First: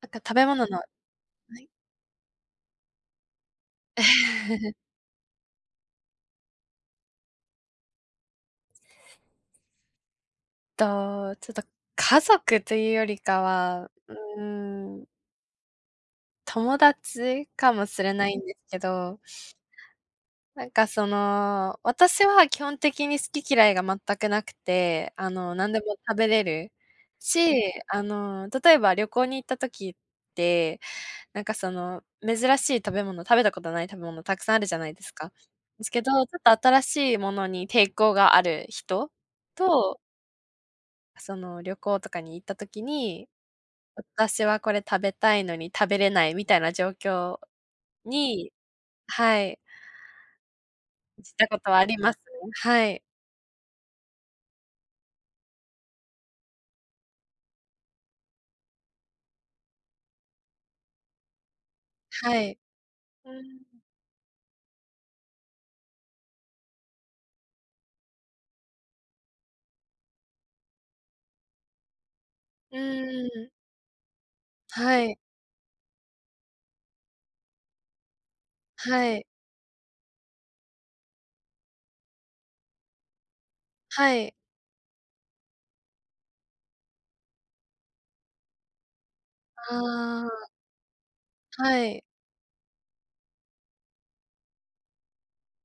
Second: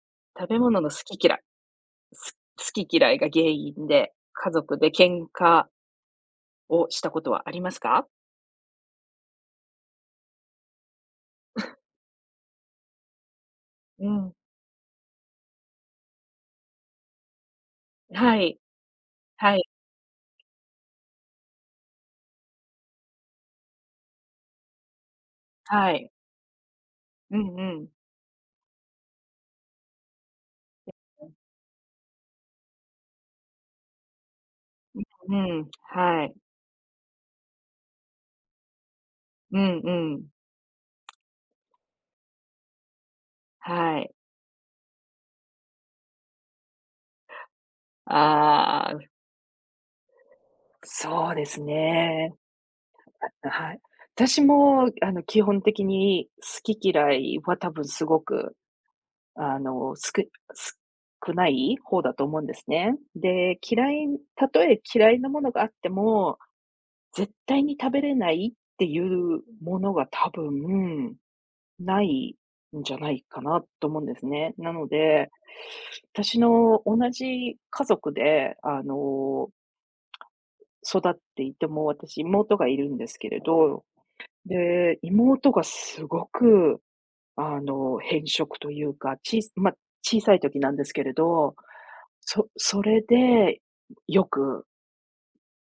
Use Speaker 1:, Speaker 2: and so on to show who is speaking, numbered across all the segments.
Speaker 1: なんか食べ
Speaker 2: 食べ
Speaker 1: 物の。
Speaker 2: 物
Speaker 1: は
Speaker 2: の好き嫌い、
Speaker 1: い。
Speaker 2: 好き嫌いが原因で、家 族で喧嘩をしたことはありますか？
Speaker 1: と、ちょっと家族というよりかは、
Speaker 2: うん。
Speaker 1: ん、友達かもしれない
Speaker 2: は
Speaker 1: んで
Speaker 2: い。
Speaker 1: すけど、
Speaker 2: はい。
Speaker 1: なんか私は基本的に好き嫌いが全くなくて、何で
Speaker 2: は
Speaker 1: も
Speaker 2: い。
Speaker 1: 食べれる
Speaker 2: うんう
Speaker 1: し、
Speaker 2: ん。
Speaker 1: 例えば旅行に行った時って、なんか珍しい食べ物、食べたことない食べ物たくさんあるじゃないですか。
Speaker 2: うん、
Speaker 1: ですけど、ち
Speaker 2: はい。
Speaker 1: ょっと新しいものに抵抗がある人
Speaker 2: うんう
Speaker 1: と、
Speaker 2: ん。
Speaker 1: 旅行とかに行った時に、
Speaker 2: はい。
Speaker 1: 私はこれ食べたいのに食べれないみたいな状況に、
Speaker 2: ああ、
Speaker 1: はい、し
Speaker 2: そ
Speaker 1: っ
Speaker 2: うで
Speaker 1: たこ
Speaker 2: す
Speaker 1: とはあります。
Speaker 2: ね。
Speaker 1: はい。
Speaker 2: はい。私もあの、基本的に好き嫌いは多分すごく、あの、少ない方だと思
Speaker 1: は
Speaker 2: うんで
Speaker 1: い。
Speaker 2: すね。
Speaker 1: う
Speaker 2: で、
Speaker 1: ん。
Speaker 2: たとえ嫌いなものがあっても絶対に食べれないっていうものが多分ない
Speaker 1: う
Speaker 2: んじゃない
Speaker 1: ー
Speaker 2: か
Speaker 1: ん。
Speaker 2: なと思うんですね。なの
Speaker 1: はい。
Speaker 2: で、私の同じ家族で、あ
Speaker 1: はい。
Speaker 2: の、育っていても、私妹がいるんですけれど、
Speaker 1: はい。
Speaker 2: で、妹がすごく、あの、偏食というか、まあ、小さい
Speaker 1: あ
Speaker 2: 時なんですけれど、
Speaker 1: あ、はい。
Speaker 2: それでよく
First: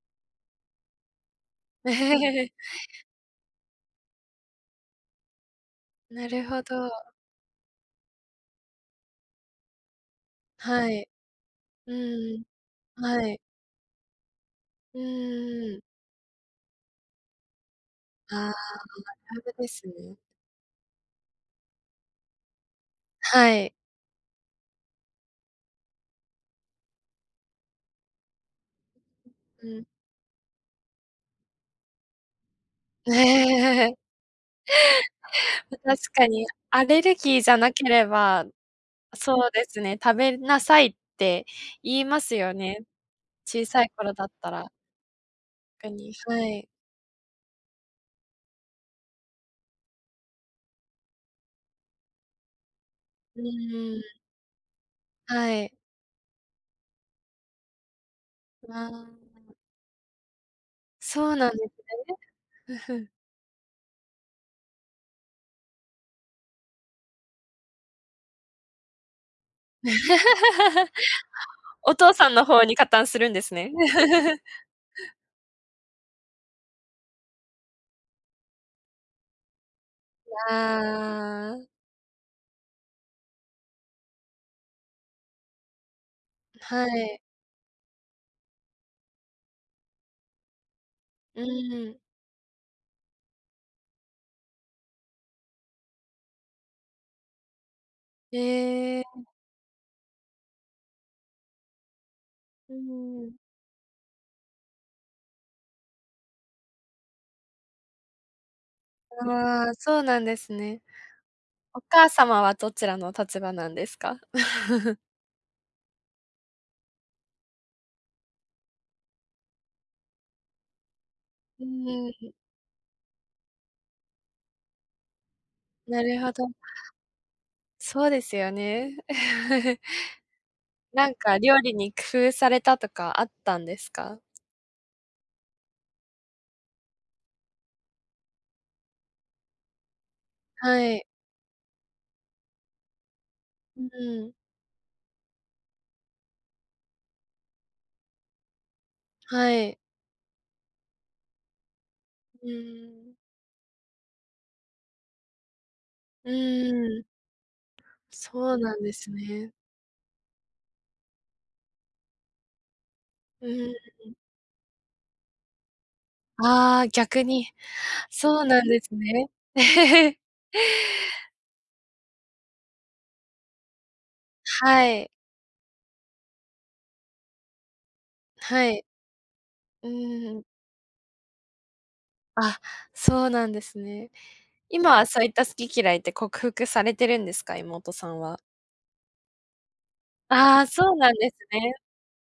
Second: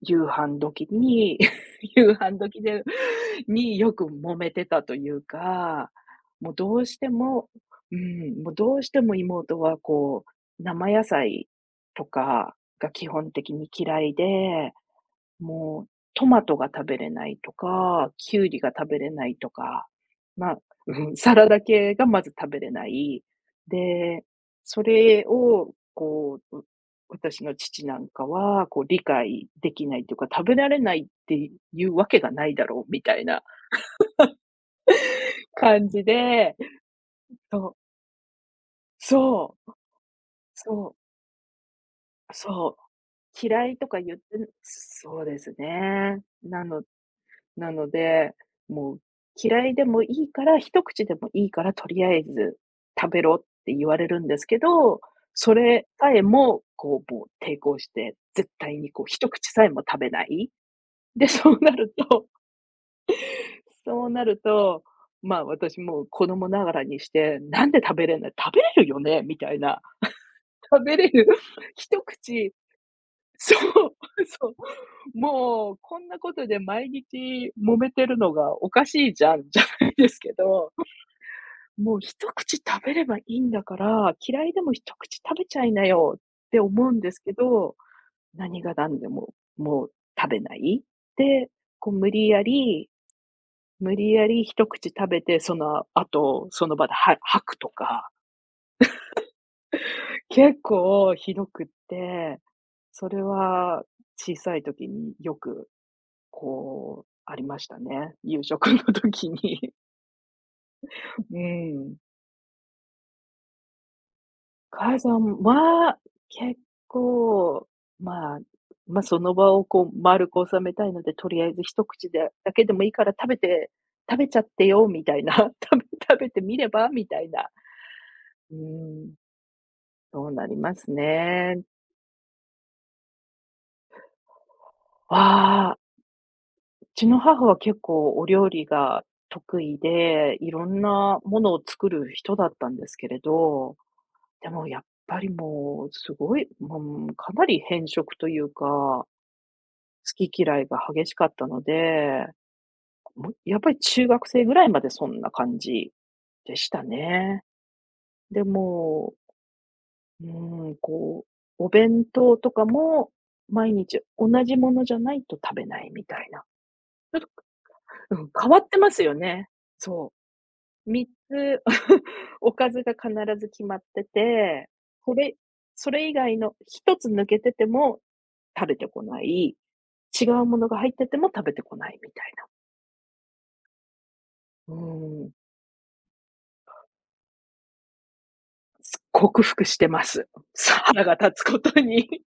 Speaker 2: 夕飯時に 夕飯 時でによく揉めてたというか、
Speaker 1: なる
Speaker 2: もう
Speaker 1: ほ
Speaker 2: どう
Speaker 1: ど。
Speaker 2: してもうん、もうどうしても妹はこう、
Speaker 1: は
Speaker 2: 生野
Speaker 1: い。
Speaker 2: 菜と
Speaker 1: うん。
Speaker 2: かが基
Speaker 1: は
Speaker 2: 本
Speaker 1: い。
Speaker 2: 的に嫌いで
Speaker 1: うんん。
Speaker 2: もう、トマトが食べれないとか、
Speaker 1: ああ、
Speaker 2: キュウ
Speaker 1: な
Speaker 2: リが食べれない
Speaker 1: る
Speaker 2: と
Speaker 1: ほどです
Speaker 2: か、
Speaker 1: ね。
Speaker 2: まあ、うん、サラダ系がまず食べれない。
Speaker 1: はい。
Speaker 2: で、それを、こう、私の父なんかは、こう、理解
Speaker 1: う
Speaker 2: で
Speaker 1: ん。
Speaker 2: きないというか、食べられないっていうわけがないだろうみたいな 感じ
Speaker 1: 確かに、
Speaker 2: で、
Speaker 1: アレルギーじゃな
Speaker 2: そう、
Speaker 1: ければ、そう
Speaker 2: そ
Speaker 1: で
Speaker 2: う、
Speaker 1: すね、食べなさいっ
Speaker 2: そう、
Speaker 1: て言いますよ
Speaker 2: そ
Speaker 1: ね。
Speaker 2: う、
Speaker 1: 小
Speaker 2: 嫌い
Speaker 1: さ
Speaker 2: と
Speaker 1: い
Speaker 2: か
Speaker 1: 頃
Speaker 2: 言って
Speaker 1: だったら、
Speaker 2: そうです
Speaker 1: 特に、
Speaker 2: ね。
Speaker 1: はい。
Speaker 2: なので、もう嫌いでもいいから、一口でもいいから、とりあえず食べろっ
Speaker 1: う
Speaker 2: て言
Speaker 1: ー
Speaker 2: われ
Speaker 1: ん、
Speaker 2: るんですけど、
Speaker 1: は
Speaker 2: そ
Speaker 1: い。
Speaker 2: れさえも、こう、もう抵抗して、絶対
Speaker 1: あ
Speaker 2: にこう一
Speaker 1: あ、
Speaker 2: 口さえも食べない。で、
Speaker 1: そうなんです。
Speaker 2: そうなると、まあ、私もう子供ながらにして、「なんで食べれない？食べれるよね？」みたいな。
Speaker 1: ふふ、
Speaker 2: 食べれる
Speaker 1: お
Speaker 2: 一
Speaker 1: 父さんの
Speaker 2: 口
Speaker 1: 方に加担するんです
Speaker 2: そ
Speaker 1: ね。
Speaker 2: う、そう。もう、こんなことで毎日揉めてるのがおかしいじゃん、じゃないですけど、
Speaker 1: ああ、
Speaker 2: もう一口食べればいいんだから、嫌いでも一口食べちゃいなよって
Speaker 1: は
Speaker 2: 思うんです
Speaker 1: い。
Speaker 2: けど、何が何でも、もう食べない。
Speaker 1: う
Speaker 2: で、こう
Speaker 1: ん。
Speaker 2: 無理やり、一口食べて、その後、その場では吐くとか、
Speaker 1: ええ、
Speaker 2: 結構ひどくって、
Speaker 1: う
Speaker 2: それ
Speaker 1: ん。
Speaker 2: は小さい時によくこう、ありましたね。夕食の時
Speaker 1: ああ、
Speaker 2: に。
Speaker 1: そうなんですね。
Speaker 2: う
Speaker 1: お
Speaker 2: ん。
Speaker 1: 母様はどちらの立場なんですか？
Speaker 2: 母さんは、結構、まあ、ま、その場をこう丸く収めたいので、とりあえず
Speaker 1: う
Speaker 2: 一口
Speaker 1: ーん、
Speaker 2: でだけでもいいから食べてちゃってよみたいな、
Speaker 1: なる
Speaker 2: 食べ
Speaker 1: ほ
Speaker 2: て
Speaker 1: ど。
Speaker 2: みればみたいな。
Speaker 1: そうですよ
Speaker 2: う
Speaker 1: ね。
Speaker 2: ーん、そうなります
Speaker 1: なんか料
Speaker 2: ね。
Speaker 1: 理に工夫されたとかあったんですか？
Speaker 2: ああ、うちの母は結構お料理が得意で、いろん
Speaker 1: はい。
Speaker 2: なものを作る人だったんですけれど、
Speaker 1: うん、
Speaker 2: でもやっぱりもう、すごい、もう、かなり偏食というか、
Speaker 1: はい。
Speaker 2: 好き嫌いが激しかったので、
Speaker 1: うーん。
Speaker 2: もうやっぱり中学生ぐらいまでそんな感じ
Speaker 1: う
Speaker 2: でした
Speaker 1: ーん、
Speaker 2: ね。で、
Speaker 1: そうなんです
Speaker 2: も
Speaker 1: ね。
Speaker 2: う、ーん、こう、お弁当とかも
Speaker 1: うん。
Speaker 2: 毎日同じものじゃないと食べないみたいな。
Speaker 1: ああ、逆
Speaker 2: ちょっ
Speaker 1: に。
Speaker 2: と、うん、
Speaker 1: そう
Speaker 2: 変わ
Speaker 1: なん
Speaker 2: って
Speaker 1: で
Speaker 2: ま
Speaker 1: す
Speaker 2: すよ
Speaker 1: ね。
Speaker 2: ね。そ う。3つ おかずが必ず決まってて、
Speaker 1: はい、
Speaker 2: これそれ以外の一つ抜けてても、
Speaker 1: は
Speaker 2: 食べ
Speaker 1: い。
Speaker 2: てこない、
Speaker 1: う
Speaker 2: 違う
Speaker 1: ーん。
Speaker 2: ものが入ってても食べてこないみたい
Speaker 1: あ、そうなんですね。
Speaker 2: な。
Speaker 1: 今はそう
Speaker 2: う
Speaker 1: い
Speaker 2: ん、
Speaker 1: った好き嫌いって克服されてるんですか？妹さんは。
Speaker 2: 克服してます。
Speaker 1: ああ、そう
Speaker 2: 腹
Speaker 1: なん
Speaker 2: が
Speaker 1: です
Speaker 2: 立つこ
Speaker 1: ね。
Speaker 2: とに。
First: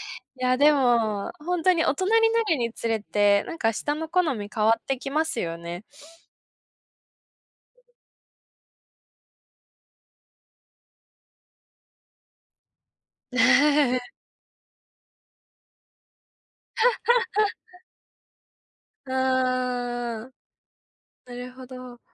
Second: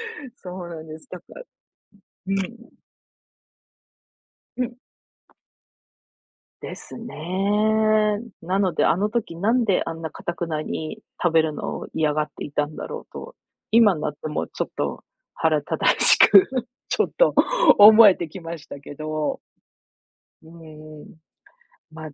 Speaker 1: いや、
Speaker 2: そう
Speaker 1: で
Speaker 2: なんです。だか
Speaker 1: も、
Speaker 2: ら
Speaker 1: ほんとに大人に
Speaker 2: う
Speaker 1: なる
Speaker 2: ん、
Speaker 1: につれて、なんか舌の好み変
Speaker 2: う
Speaker 1: わ
Speaker 2: ん。
Speaker 1: ってきますよね。
Speaker 2: ですね。なので、あの時なんであんなかたくなに食べるのを嫌がっていたんだろうと、今に なってもちょっと腹正しく ちょっと思えてきましたけ
Speaker 1: う
Speaker 2: ど、
Speaker 1: ーん、
Speaker 2: うん、
Speaker 1: なるほど。
Speaker 2: まあ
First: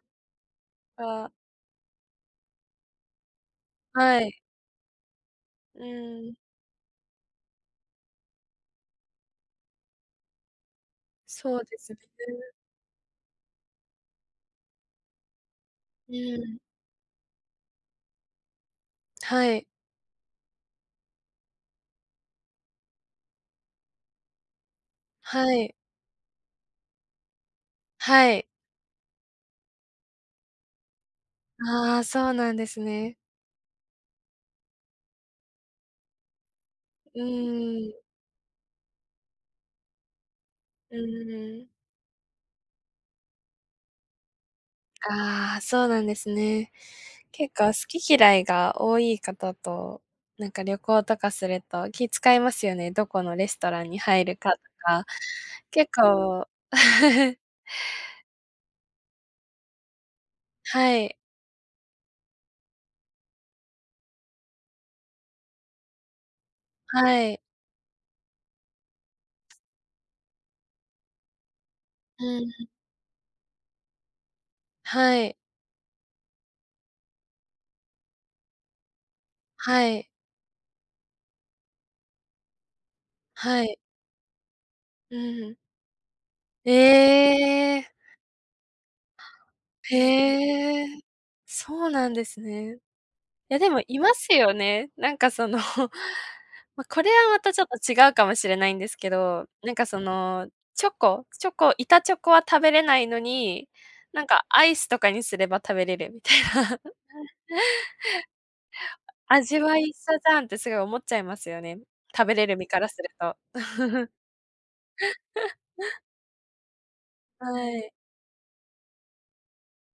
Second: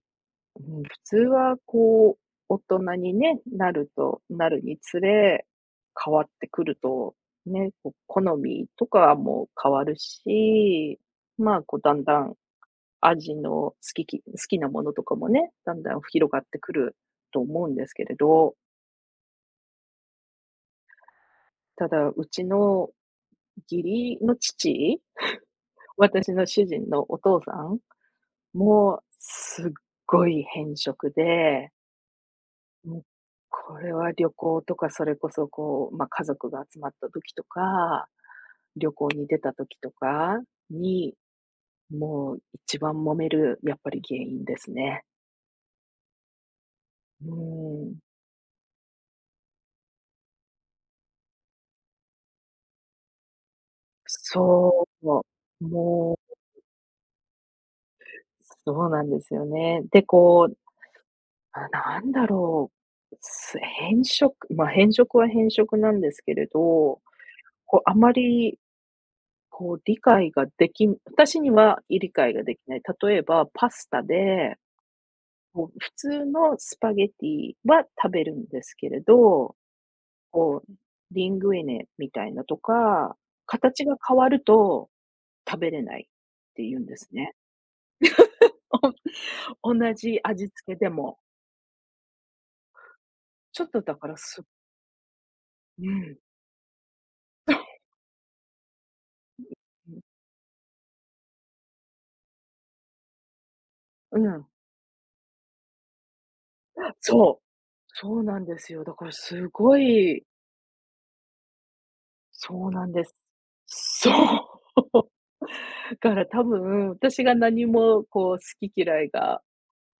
Speaker 2: うん、普通
Speaker 1: あ、
Speaker 2: はこう、大人にね、
Speaker 1: はい。
Speaker 2: なるにつれ、
Speaker 1: う
Speaker 2: 変わっ
Speaker 1: ん、
Speaker 2: てくると、ね、こう好みとかも変わるし、
Speaker 1: そ
Speaker 2: まあ、
Speaker 1: うで
Speaker 2: こう
Speaker 1: す
Speaker 2: だ
Speaker 1: ね。
Speaker 2: んだん味の好きなものとかもね、だんだん
Speaker 1: う
Speaker 2: 広がっ
Speaker 1: ん、
Speaker 2: てくると思うんですけれど、
Speaker 1: はい、
Speaker 2: ただ、うちの義理の父、
Speaker 1: はい、
Speaker 2: 私の主人のお父さん
Speaker 1: はい。
Speaker 2: もすっごい偏食で、
Speaker 1: ああ、そうなんです
Speaker 2: もう
Speaker 1: ね。
Speaker 2: これは旅行とか、それこそこう、まあ、家族が集まった
Speaker 1: う
Speaker 2: 時と
Speaker 1: ーん、
Speaker 2: か、旅行に出た時とか
Speaker 1: う
Speaker 2: に、
Speaker 1: ーん。
Speaker 2: もう一番揉める、やっぱり原因ですね。
Speaker 1: ああ、そうなんですね。
Speaker 2: う
Speaker 1: 結構好
Speaker 2: ん。
Speaker 1: き嫌いが多い方と、なんか旅行とかすると気遣いますよね。どこのレストランに入るかと
Speaker 2: そ
Speaker 1: か。
Speaker 2: う。
Speaker 1: 結
Speaker 2: もう、
Speaker 1: 構
Speaker 2: そうなんですよね。で、こう、
Speaker 1: はい、
Speaker 2: あ、なんだろう、偏食、変色は変色なんですけれど、
Speaker 1: はい。
Speaker 2: こう、あまり、こう、理解ができん私には理解
Speaker 1: う
Speaker 2: ができ
Speaker 1: ん。
Speaker 2: ない。例えばパスタで
Speaker 1: はい、
Speaker 2: こう、普通のスパゲティは食べるんですけれど、
Speaker 1: はい、
Speaker 2: こう、リングイネみたいなとか、
Speaker 1: はい。
Speaker 2: 形が変わると
Speaker 1: うん。
Speaker 2: 食べれないって
Speaker 1: え
Speaker 2: 言うんですね。
Speaker 1: え。
Speaker 2: 同じ味付け
Speaker 1: へえ。
Speaker 2: でも。
Speaker 1: そうなんですね。いや、
Speaker 2: ちょ
Speaker 1: で
Speaker 2: っと
Speaker 1: も
Speaker 2: だ
Speaker 1: い
Speaker 2: か
Speaker 1: ま
Speaker 2: ら
Speaker 1: す
Speaker 2: す
Speaker 1: よね。なんか
Speaker 2: う ん。
Speaker 1: まあ、これはまたちょっと違うかもしれないんですけど、なんか
Speaker 2: うん。
Speaker 1: チョコ板チョコは食べれないのに、
Speaker 2: う
Speaker 1: なんか
Speaker 2: ん。
Speaker 1: アイスとかにすれば食べれるみたいな。
Speaker 2: そう。そうなんですよ。だからす
Speaker 1: 味
Speaker 2: ご
Speaker 1: は一緒
Speaker 2: い
Speaker 1: じゃんってすごい思っちゃいますよね。食べれる身
Speaker 2: そう
Speaker 1: か
Speaker 2: な
Speaker 1: ら
Speaker 2: ん
Speaker 1: す
Speaker 2: で
Speaker 1: る
Speaker 2: す。
Speaker 1: と。
Speaker 2: そう。だから多分、私が何
Speaker 1: はい、
Speaker 2: もこう好き嫌いが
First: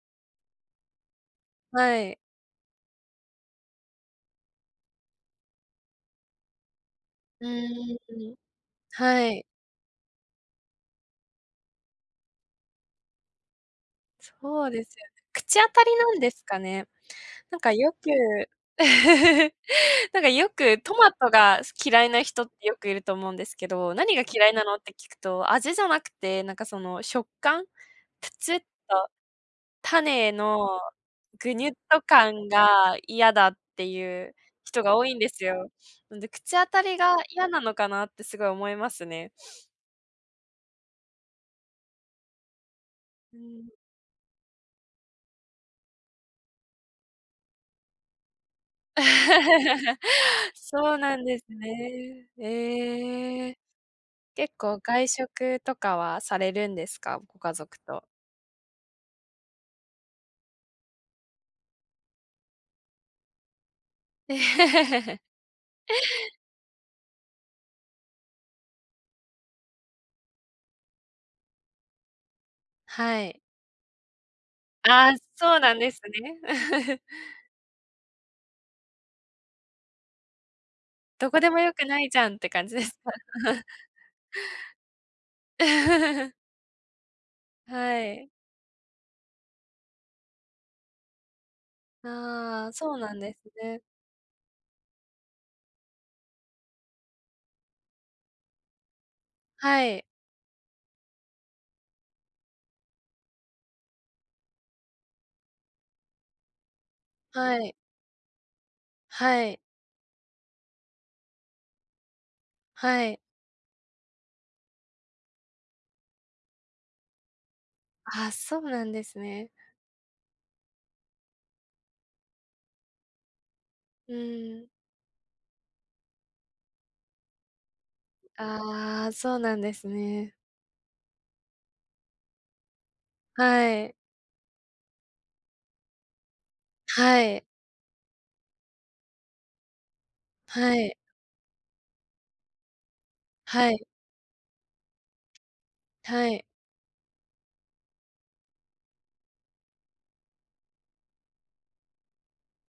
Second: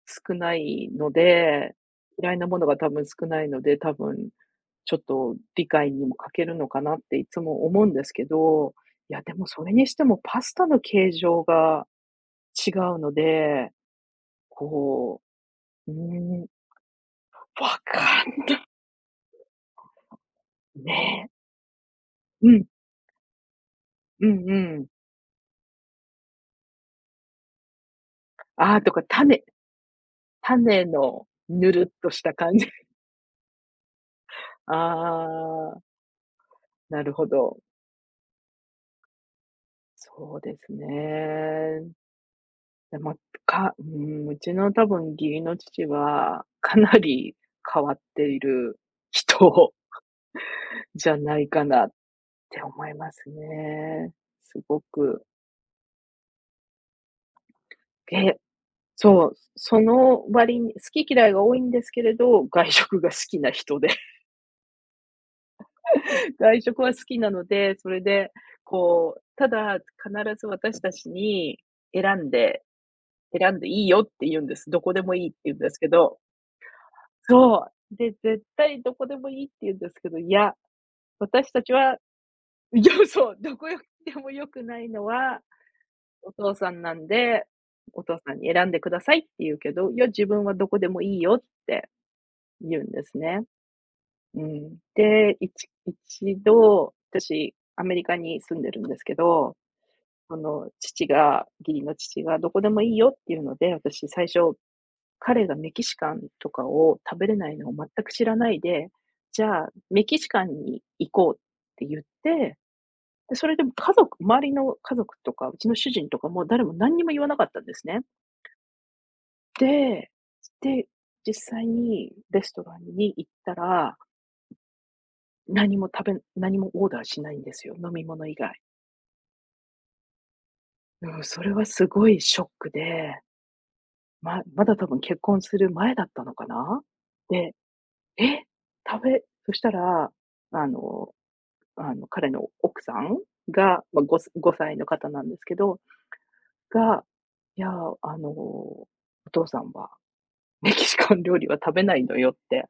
Speaker 2: 少ないので、
Speaker 1: はい。
Speaker 2: 嫌いなものが多分少ないので、多分ちょっと理解にも欠けるのかなっていつ
Speaker 1: う
Speaker 2: も思うん
Speaker 1: ー
Speaker 2: ですけ
Speaker 1: ん、
Speaker 2: ど、いや、
Speaker 1: は
Speaker 2: でも
Speaker 1: い。
Speaker 2: それにしてもパスタの形状が違うので、
Speaker 1: そうですよ
Speaker 2: こ
Speaker 1: ね。口当た
Speaker 2: う、う
Speaker 1: りなんです
Speaker 2: ーん、
Speaker 1: かね。なんか
Speaker 2: わ
Speaker 1: よく
Speaker 2: かん
Speaker 1: なんかよく
Speaker 2: ね
Speaker 1: トマト
Speaker 2: え。
Speaker 1: が嫌いな人っ
Speaker 2: うん、
Speaker 1: てよくいると思うんですけど、何が
Speaker 2: う
Speaker 1: 嫌
Speaker 2: ん
Speaker 1: いなの
Speaker 2: う
Speaker 1: って
Speaker 2: ん。
Speaker 1: 聞くと、味じゃなくて、なんか食感、プチュ
Speaker 2: ああ、とか
Speaker 1: 種の
Speaker 2: 種の
Speaker 1: ぐにゅ
Speaker 2: ぬ
Speaker 1: っ
Speaker 2: るっ
Speaker 1: と
Speaker 2: とした
Speaker 1: 感
Speaker 2: 感じ。
Speaker 1: が嫌だっていう 人が多いんですよ。
Speaker 2: ああ、
Speaker 1: なんで口当たり
Speaker 2: なる
Speaker 1: が
Speaker 2: ほ
Speaker 1: 嫌
Speaker 2: ど。
Speaker 1: なのかなってすごい思いますね。
Speaker 2: そうですね。でも、
Speaker 1: うん
Speaker 2: うーん、うちの多分義理の父は、かなり変わっている人
Speaker 1: そう
Speaker 2: じ
Speaker 1: な
Speaker 2: ゃ
Speaker 1: んで
Speaker 2: な
Speaker 1: す
Speaker 2: いかなっ
Speaker 1: ね。
Speaker 2: て思います
Speaker 1: ええ。
Speaker 2: ね。
Speaker 1: 結
Speaker 2: す
Speaker 1: 構
Speaker 2: ご
Speaker 1: 外
Speaker 2: く。
Speaker 1: 食とかはされるんですか？ご家族と。
Speaker 2: で、そう、その割に好き嫌いが多いんですけれど、外食が好きな人で、外食は好きなので、それで、こう、ただ、必ず私たちに選んで
Speaker 1: はい。
Speaker 2: 選んでいいよって言うんです。どこで
Speaker 1: ああ、
Speaker 2: もいいって言
Speaker 1: そ
Speaker 2: うん
Speaker 1: う
Speaker 2: で
Speaker 1: な
Speaker 2: す
Speaker 1: ん
Speaker 2: け
Speaker 1: です
Speaker 2: ど、
Speaker 1: ね。
Speaker 2: そう。で、絶対どこでもいいって言うんですけど、いや、
Speaker 1: どこで
Speaker 2: 私
Speaker 1: も
Speaker 2: た
Speaker 1: よ
Speaker 2: ち
Speaker 1: く
Speaker 2: は、
Speaker 1: ないじゃんって感じで
Speaker 2: いや、
Speaker 1: す か？
Speaker 2: そう、どこよでも良くないのは、お 父さんなんで、
Speaker 1: は
Speaker 2: お父
Speaker 1: い。
Speaker 2: さんに選んでくださいって言うけど、いや、自分はどこでもいいよって
Speaker 1: ああ、
Speaker 2: 言う
Speaker 1: そ
Speaker 2: ん
Speaker 1: う
Speaker 2: で
Speaker 1: な
Speaker 2: す
Speaker 1: んで
Speaker 2: ね。
Speaker 1: すね。
Speaker 2: うん。で、一度、私、アメリカに住んでるんですけど、
Speaker 1: はい、
Speaker 2: その父が義理の父がどこでもいいよっていうので、私最初、彼がメキシカンとかを食べれな
Speaker 1: は
Speaker 2: いのを
Speaker 1: い、
Speaker 2: 全く知らないで、
Speaker 1: は
Speaker 2: じ
Speaker 1: い、
Speaker 2: ゃあ、メキシカンに行こうって言って、
Speaker 1: はい。
Speaker 2: で、それでも周りの家族とか、うちの主人とかも誰も何にも言わなかったんですね。
Speaker 1: ああ、そうなんですね。
Speaker 2: で、で、実際にレストランに行ったら、
Speaker 1: うん。
Speaker 2: 何もオーダーしないんですよ、飲み物以外。
Speaker 1: ああ、そうなんですね。
Speaker 2: うん、それはすごいショックで、
Speaker 1: はい、
Speaker 2: まだ多分結婚する前だったのかな。
Speaker 1: はい、
Speaker 2: で、え、そしたら、あ
Speaker 1: はい、
Speaker 2: のあの、彼の奥さん
Speaker 1: は
Speaker 2: が、
Speaker 1: い、
Speaker 2: まあ、5歳の方なんですけど、
Speaker 1: はい。
Speaker 2: が、いや、あの、お父さんはメキシカン料理は食べないのよって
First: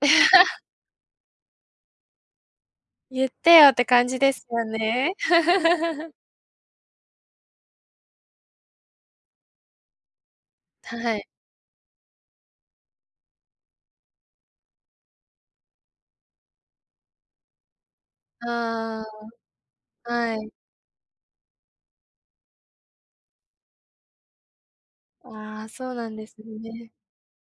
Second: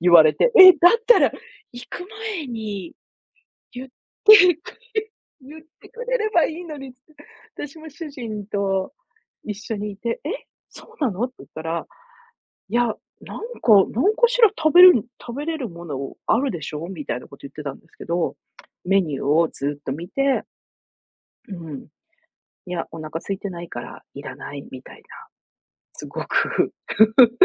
Speaker 2: 言われて、え、だったら行く前に
Speaker 1: 言ってよって
Speaker 2: 言っ
Speaker 1: 感じです
Speaker 2: て
Speaker 1: よ
Speaker 2: くれ
Speaker 1: ね。
Speaker 2: 言ってく れればいいのにって、私も主人と一緒にいて、え、そうな
Speaker 1: は
Speaker 2: の
Speaker 1: い。
Speaker 2: って言ったら、いや、なんか、なんかしら食べる食べれるものあるでしょみたいなこと言ってたんですけど、メニュ
Speaker 1: あ
Speaker 2: ーをずっと見
Speaker 1: あ、は
Speaker 2: て、
Speaker 1: い。
Speaker 2: うん。いや、お腹空いてないからいらないみたいな、
Speaker 1: ああ、そう
Speaker 2: す
Speaker 1: なん
Speaker 2: ご
Speaker 1: です
Speaker 2: く
Speaker 1: ね。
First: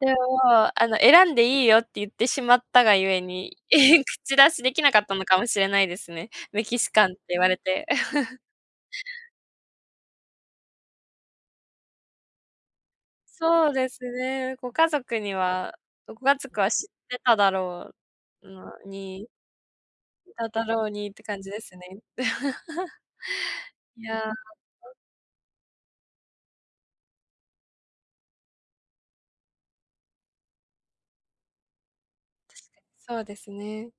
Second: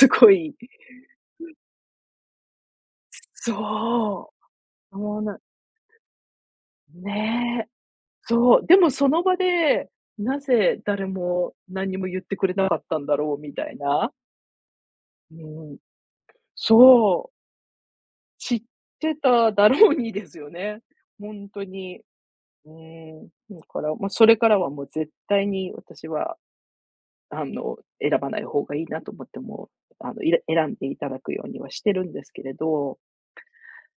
Speaker 1: でも、
Speaker 2: ごい、
Speaker 1: 選んでいいよって言ってしまったがゆえに、
Speaker 2: そ
Speaker 1: 口出しできな
Speaker 2: う、
Speaker 1: かった
Speaker 2: もう
Speaker 1: のか
Speaker 2: な、
Speaker 1: もしれないですね。メキシカンって言われ
Speaker 2: ねえ、
Speaker 1: て。
Speaker 2: そう、でもその場で、なぜ誰も何も言ってくれなかったんだろうみた
Speaker 1: そう
Speaker 2: い
Speaker 1: です
Speaker 2: な、
Speaker 1: ね。ご家族に
Speaker 2: う
Speaker 1: は
Speaker 2: ん、
Speaker 1: ご家族は知って
Speaker 2: そう、
Speaker 1: う
Speaker 2: 知っ
Speaker 1: の
Speaker 2: て
Speaker 1: に
Speaker 2: ただろうにです
Speaker 1: た
Speaker 2: よ
Speaker 1: だ
Speaker 2: ね、
Speaker 1: ろうにって感
Speaker 2: 本
Speaker 1: じで
Speaker 2: 当
Speaker 1: すね。
Speaker 2: に。うん、だから、
Speaker 1: い
Speaker 2: まあ、そ
Speaker 1: や、
Speaker 2: れからはもう絶対に私はあの、選ばない方がいいなと思っても、あの、選んでいただくようにはしてるんですけれど、
Speaker 1: そうですね。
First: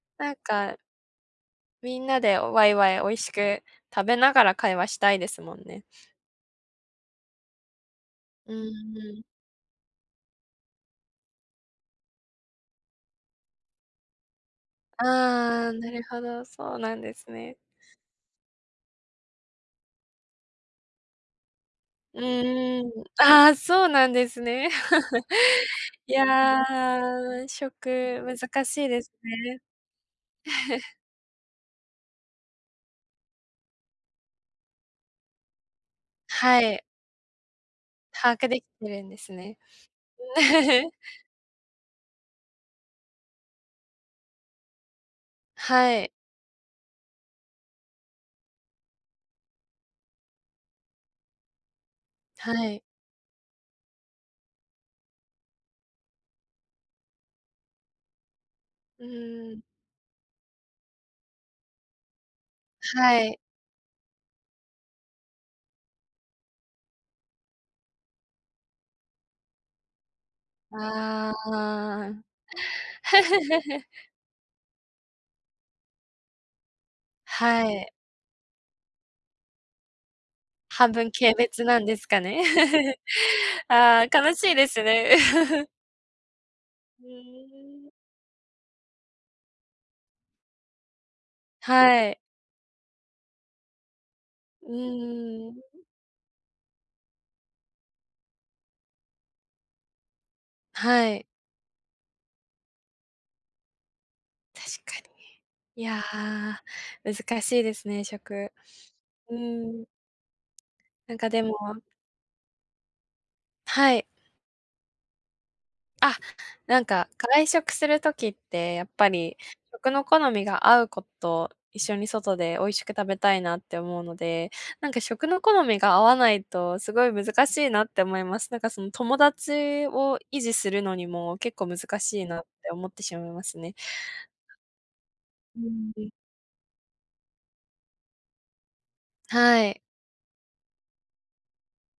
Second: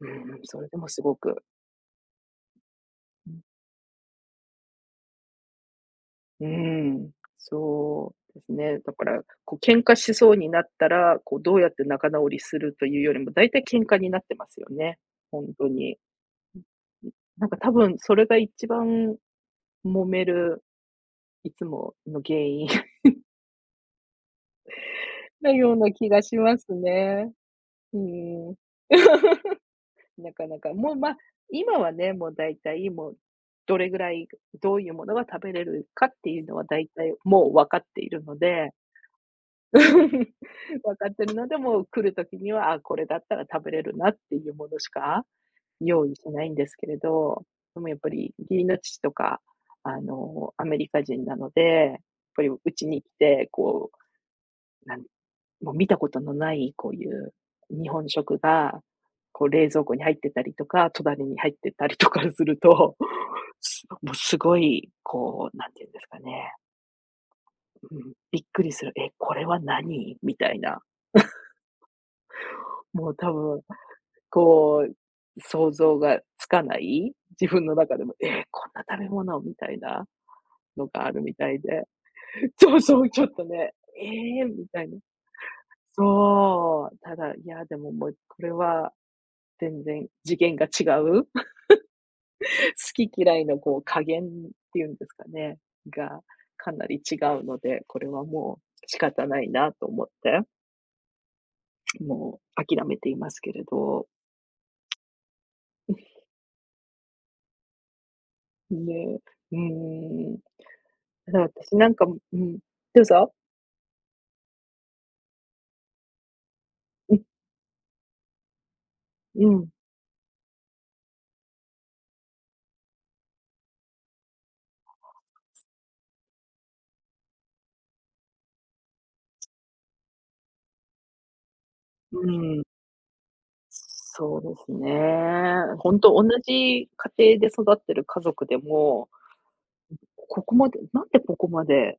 Speaker 2: うー
Speaker 1: なん
Speaker 2: ん、それ
Speaker 1: か、
Speaker 2: でもすごく、
Speaker 1: みんなでワイワイ美味しく食べながら会話したいですもんね。
Speaker 2: うん、そうです
Speaker 1: う
Speaker 2: ね。だ
Speaker 1: ん
Speaker 2: か
Speaker 1: う
Speaker 2: ら、
Speaker 1: ん。
Speaker 2: こう喧嘩しそうになったら、こうどうやって仲直りするというよりも、だいたい喧嘩になってますよね、ほんと
Speaker 1: ああ、な
Speaker 2: に。
Speaker 1: るほど、そうなんです
Speaker 2: なん
Speaker 1: ね。
Speaker 2: か多分それが一番揉める、いつも
Speaker 1: う
Speaker 2: の
Speaker 1: ん
Speaker 2: 原因
Speaker 1: うん。ああ、そうなんですね。
Speaker 2: な ような気
Speaker 1: い
Speaker 2: がしま
Speaker 1: や、
Speaker 2: すね。う
Speaker 1: 食、
Speaker 2: ーん。
Speaker 1: 難しいですね。
Speaker 2: なかなか、もう、まあ、今はね、もう大体もう、どれぐらい、どういうものが食べれるかっていうの
Speaker 1: は
Speaker 2: は
Speaker 1: い、
Speaker 2: 大体もう分かっている
Speaker 1: 把
Speaker 2: の
Speaker 1: 握でき
Speaker 2: で、
Speaker 1: てるんですね。
Speaker 2: 分か ってるので、もう来る時には、あ、これだったら食べれるなっていうものしか
Speaker 1: は
Speaker 2: 用
Speaker 1: い、
Speaker 2: 意しないんですけれど、でもやっぱり義理の父とか、アメリカ人なので、やっぱり
Speaker 1: は
Speaker 2: う
Speaker 1: い。
Speaker 2: ちに来て、う、なんもう見たことのない、こういう日本食が、
Speaker 1: う
Speaker 2: こう
Speaker 1: ーん、
Speaker 2: 冷蔵庫に入ってたりとか、隣に入ってたりとかすると、
Speaker 1: は い。
Speaker 2: もうすごい、こう、なんていうんですかね、うん、びっくりする、え、これは何？みたいな。
Speaker 1: ああ。
Speaker 2: もう多分、こう、想像がつかない、自分
Speaker 1: は
Speaker 2: の
Speaker 1: い。
Speaker 2: 中でも、え、こんな食べ物？みたいなの
Speaker 1: 半
Speaker 2: が
Speaker 1: 分
Speaker 2: ある
Speaker 1: 軽
Speaker 2: みたい
Speaker 1: 蔑な
Speaker 2: で。
Speaker 1: んですかね。
Speaker 2: そう そう、ちょっとね、
Speaker 1: あ
Speaker 2: え
Speaker 1: あ、悲
Speaker 2: え、
Speaker 1: しいで
Speaker 2: み
Speaker 1: す
Speaker 2: たいな。
Speaker 1: ね。
Speaker 2: そう、
Speaker 1: う
Speaker 2: ただ、いや、で
Speaker 1: ーん。
Speaker 2: ももうこれは全然次元が違う 好
Speaker 1: はい。
Speaker 2: き嫌いのこう加減っ
Speaker 1: う
Speaker 2: ていうんですか
Speaker 1: ーん。
Speaker 2: ね、がかなり違うので、これはもう仕方ないなと思って、
Speaker 1: はい。
Speaker 2: もう諦めていますけれど。
Speaker 1: 確かに。いやー、難しいですね、食。
Speaker 2: ね、
Speaker 1: う
Speaker 2: うー
Speaker 1: ん、
Speaker 2: ん。
Speaker 1: なんか
Speaker 2: だから
Speaker 1: でも、
Speaker 2: 私なんかうん。どうぞ。
Speaker 1: はい。あ、なんか
Speaker 2: うん、
Speaker 1: 外食するときってやっぱり
Speaker 2: うん、
Speaker 1: 食の好みが合う子と一緒に外で美味しく食べたいなって思うので、なんか食の好みが合わないとすごい難しいなって思います。なんか友達を維持するのにも結構難しい
Speaker 2: う
Speaker 1: なっ
Speaker 2: ん。
Speaker 1: て思ってしまいますね。
Speaker 2: そうですね。
Speaker 1: う
Speaker 2: 本
Speaker 1: ん、
Speaker 2: 当同じ家庭で育ってる家族でも
Speaker 1: はい。
Speaker 2: ここまで、なんでここまで、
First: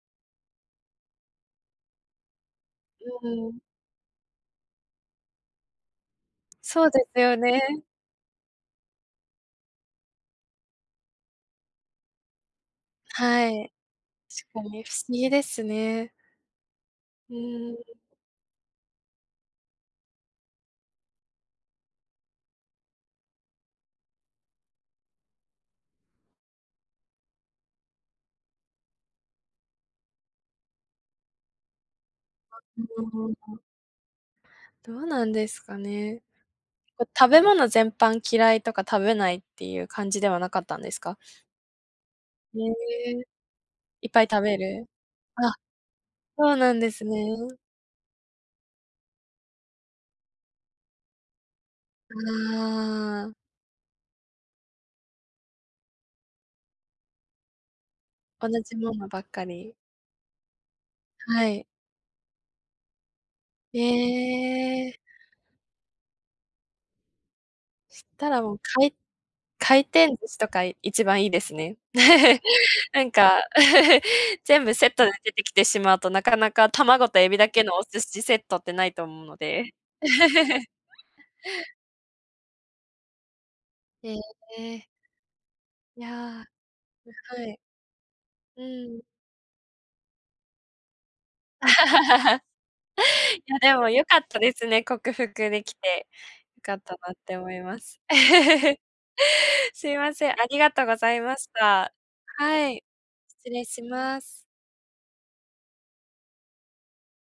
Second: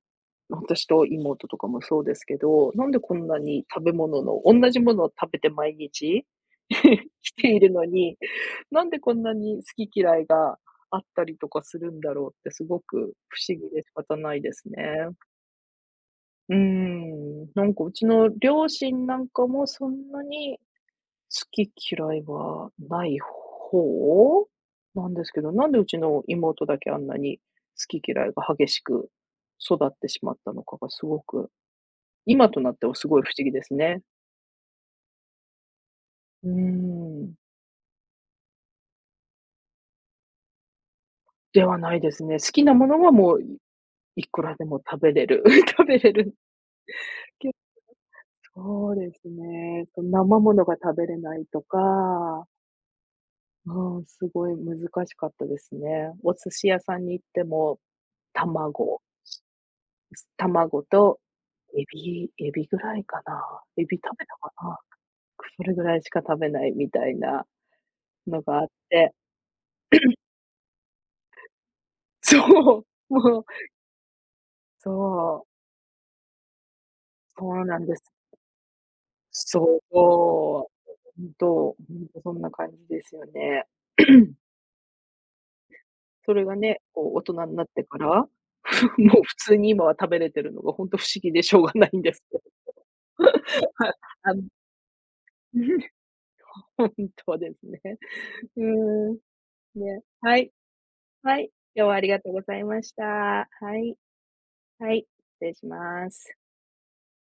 Speaker 2: 私と妹とかもそうですけど、なんでこ
Speaker 1: う
Speaker 2: んな
Speaker 1: ん、
Speaker 2: に食べ物の同じものを食べて毎日
Speaker 1: そうです
Speaker 2: 来
Speaker 1: よ
Speaker 2: てい
Speaker 1: ね。
Speaker 2: るのに、なんでこんなに好き嫌いがあったりとかするんだろうってすごく不
Speaker 1: は
Speaker 2: 思議
Speaker 1: い。
Speaker 2: で仕方ない
Speaker 1: 確
Speaker 2: で
Speaker 1: か
Speaker 2: す
Speaker 1: に、不
Speaker 2: ね。
Speaker 1: 思議ですね。
Speaker 2: うー
Speaker 1: う
Speaker 2: ん、なんかう
Speaker 1: ー
Speaker 2: ちの両親なんかもそんなに好き嫌いはない方なんですけど、なんでうちの妹だけあんなに好き嫌いが激しく育ってしまったのかがすごく、今となってはすごい不思議
Speaker 1: ん、
Speaker 2: ですね。
Speaker 1: どうなんですかね。
Speaker 2: うー
Speaker 1: 食
Speaker 2: ん。
Speaker 1: べ物全般嫌いとか食べないっていう感じではなかったんですか？
Speaker 2: ではないですね。好
Speaker 1: へ
Speaker 2: きなものは
Speaker 1: え、
Speaker 2: もう、い
Speaker 1: いっぱ
Speaker 2: い
Speaker 1: い
Speaker 2: く
Speaker 1: 食
Speaker 2: ら
Speaker 1: べ
Speaker 2: でも
Speaker 1: る？
Speaker 2: 食べれる。
Speaker 1: あ、
Speaker 2: 食べれる。
Speaker 1: そうなんですね。
Speaker 2: けそうですね。その生ものが食べれないとか、
Speaker 1: あ
Speaker 2: うん、すごい難しかったですね。お寿司屋さんに行っても、
Speaker 1: あ、同じも
Speaker 2: 卵、
Speaker 1: のばっかり。
Speaker 2: 卵と
Speaker 1: はい。
Speaker 2: エビエビぐらいかな。
Speaker 1: え
Speaker 2: エビ食べたかな。
Speaker 1: え、
Speaker 2: それぐらいしか食べないみたいな
Speaker 1: た
Speaker 2: の
Speaker 1: らもう、
Speaker 2: があっ
Speaker 1: かい
Speaker 2: て。
Speaker 1: 回転寿司とか一番いいですね。
Speaker 2: そう、
Speaker 1: なん
Speaker 2: も
Speaker 1: か
Speaker 2: う、
Speaker 1: 全部セ
Speaker 2: そ
Speaker 1: ットで出て
Speaker 2: う、
Speaker 1: きてしまうと、なかなか卵とエビだ
Speaker 2: そ
Speaker 1: け
Speaker 2: う
Speaker 1: の
Speaker 2: な
Speaker 1: お
Speaker 2: んで
Speaker 1: 寿
Speaker 2: す。
Speaker 1: 司セットってないと思うので。
Speaker 2: そう そほんと、ほんとそんな感じですよね。
Speaker 1: え え、いや、
Speaker 2: そ
Speaker 1: は
Speaker 2: れがね、こう大人に
Speaker 1: い。
Speaker 2: なってから、
Speaker 1: うん。
Speaker 2: もう普通に今は食べれてるのがほんと不思議でしょうがないんですけ ど。
Speaker 1: いや、で も
Speaker 2: はい、
Speaker 1: 良かっ
Speaker 2: あ
Speaker 1: た
Speaker 2: の
Speaker 1: ですね、克服できて。良かっ
Speaker 2: ほん
Speaker 1: たなって
Speaker 2: と
Speaker 1: 思
Speaker 2: で
Speaker 1: い
Speaker 2: す
Speaker 1: ま
Speaker 2: ね。
Speaker 1: す。
Speaker 2: う ーん、
Speaker 1: すい
Speaker 2: ね、
Speaker 1: ません、あ
Speaker 2: はい、
Speaker 1: りがとうございま
Speaker 2: は
Speaker 1: し
Speaker 2: い、今日
Speaker 1: た。
Speaker 2: はありがとうござい
Speaker 1: は
Speaker 2: ま
Speaker 1: い、
Speaker 2: した。は
Speaker 1: 失礼し
Speaker 2: い。
Speaker 1: ます。
Speaker 2: はい、失礼します。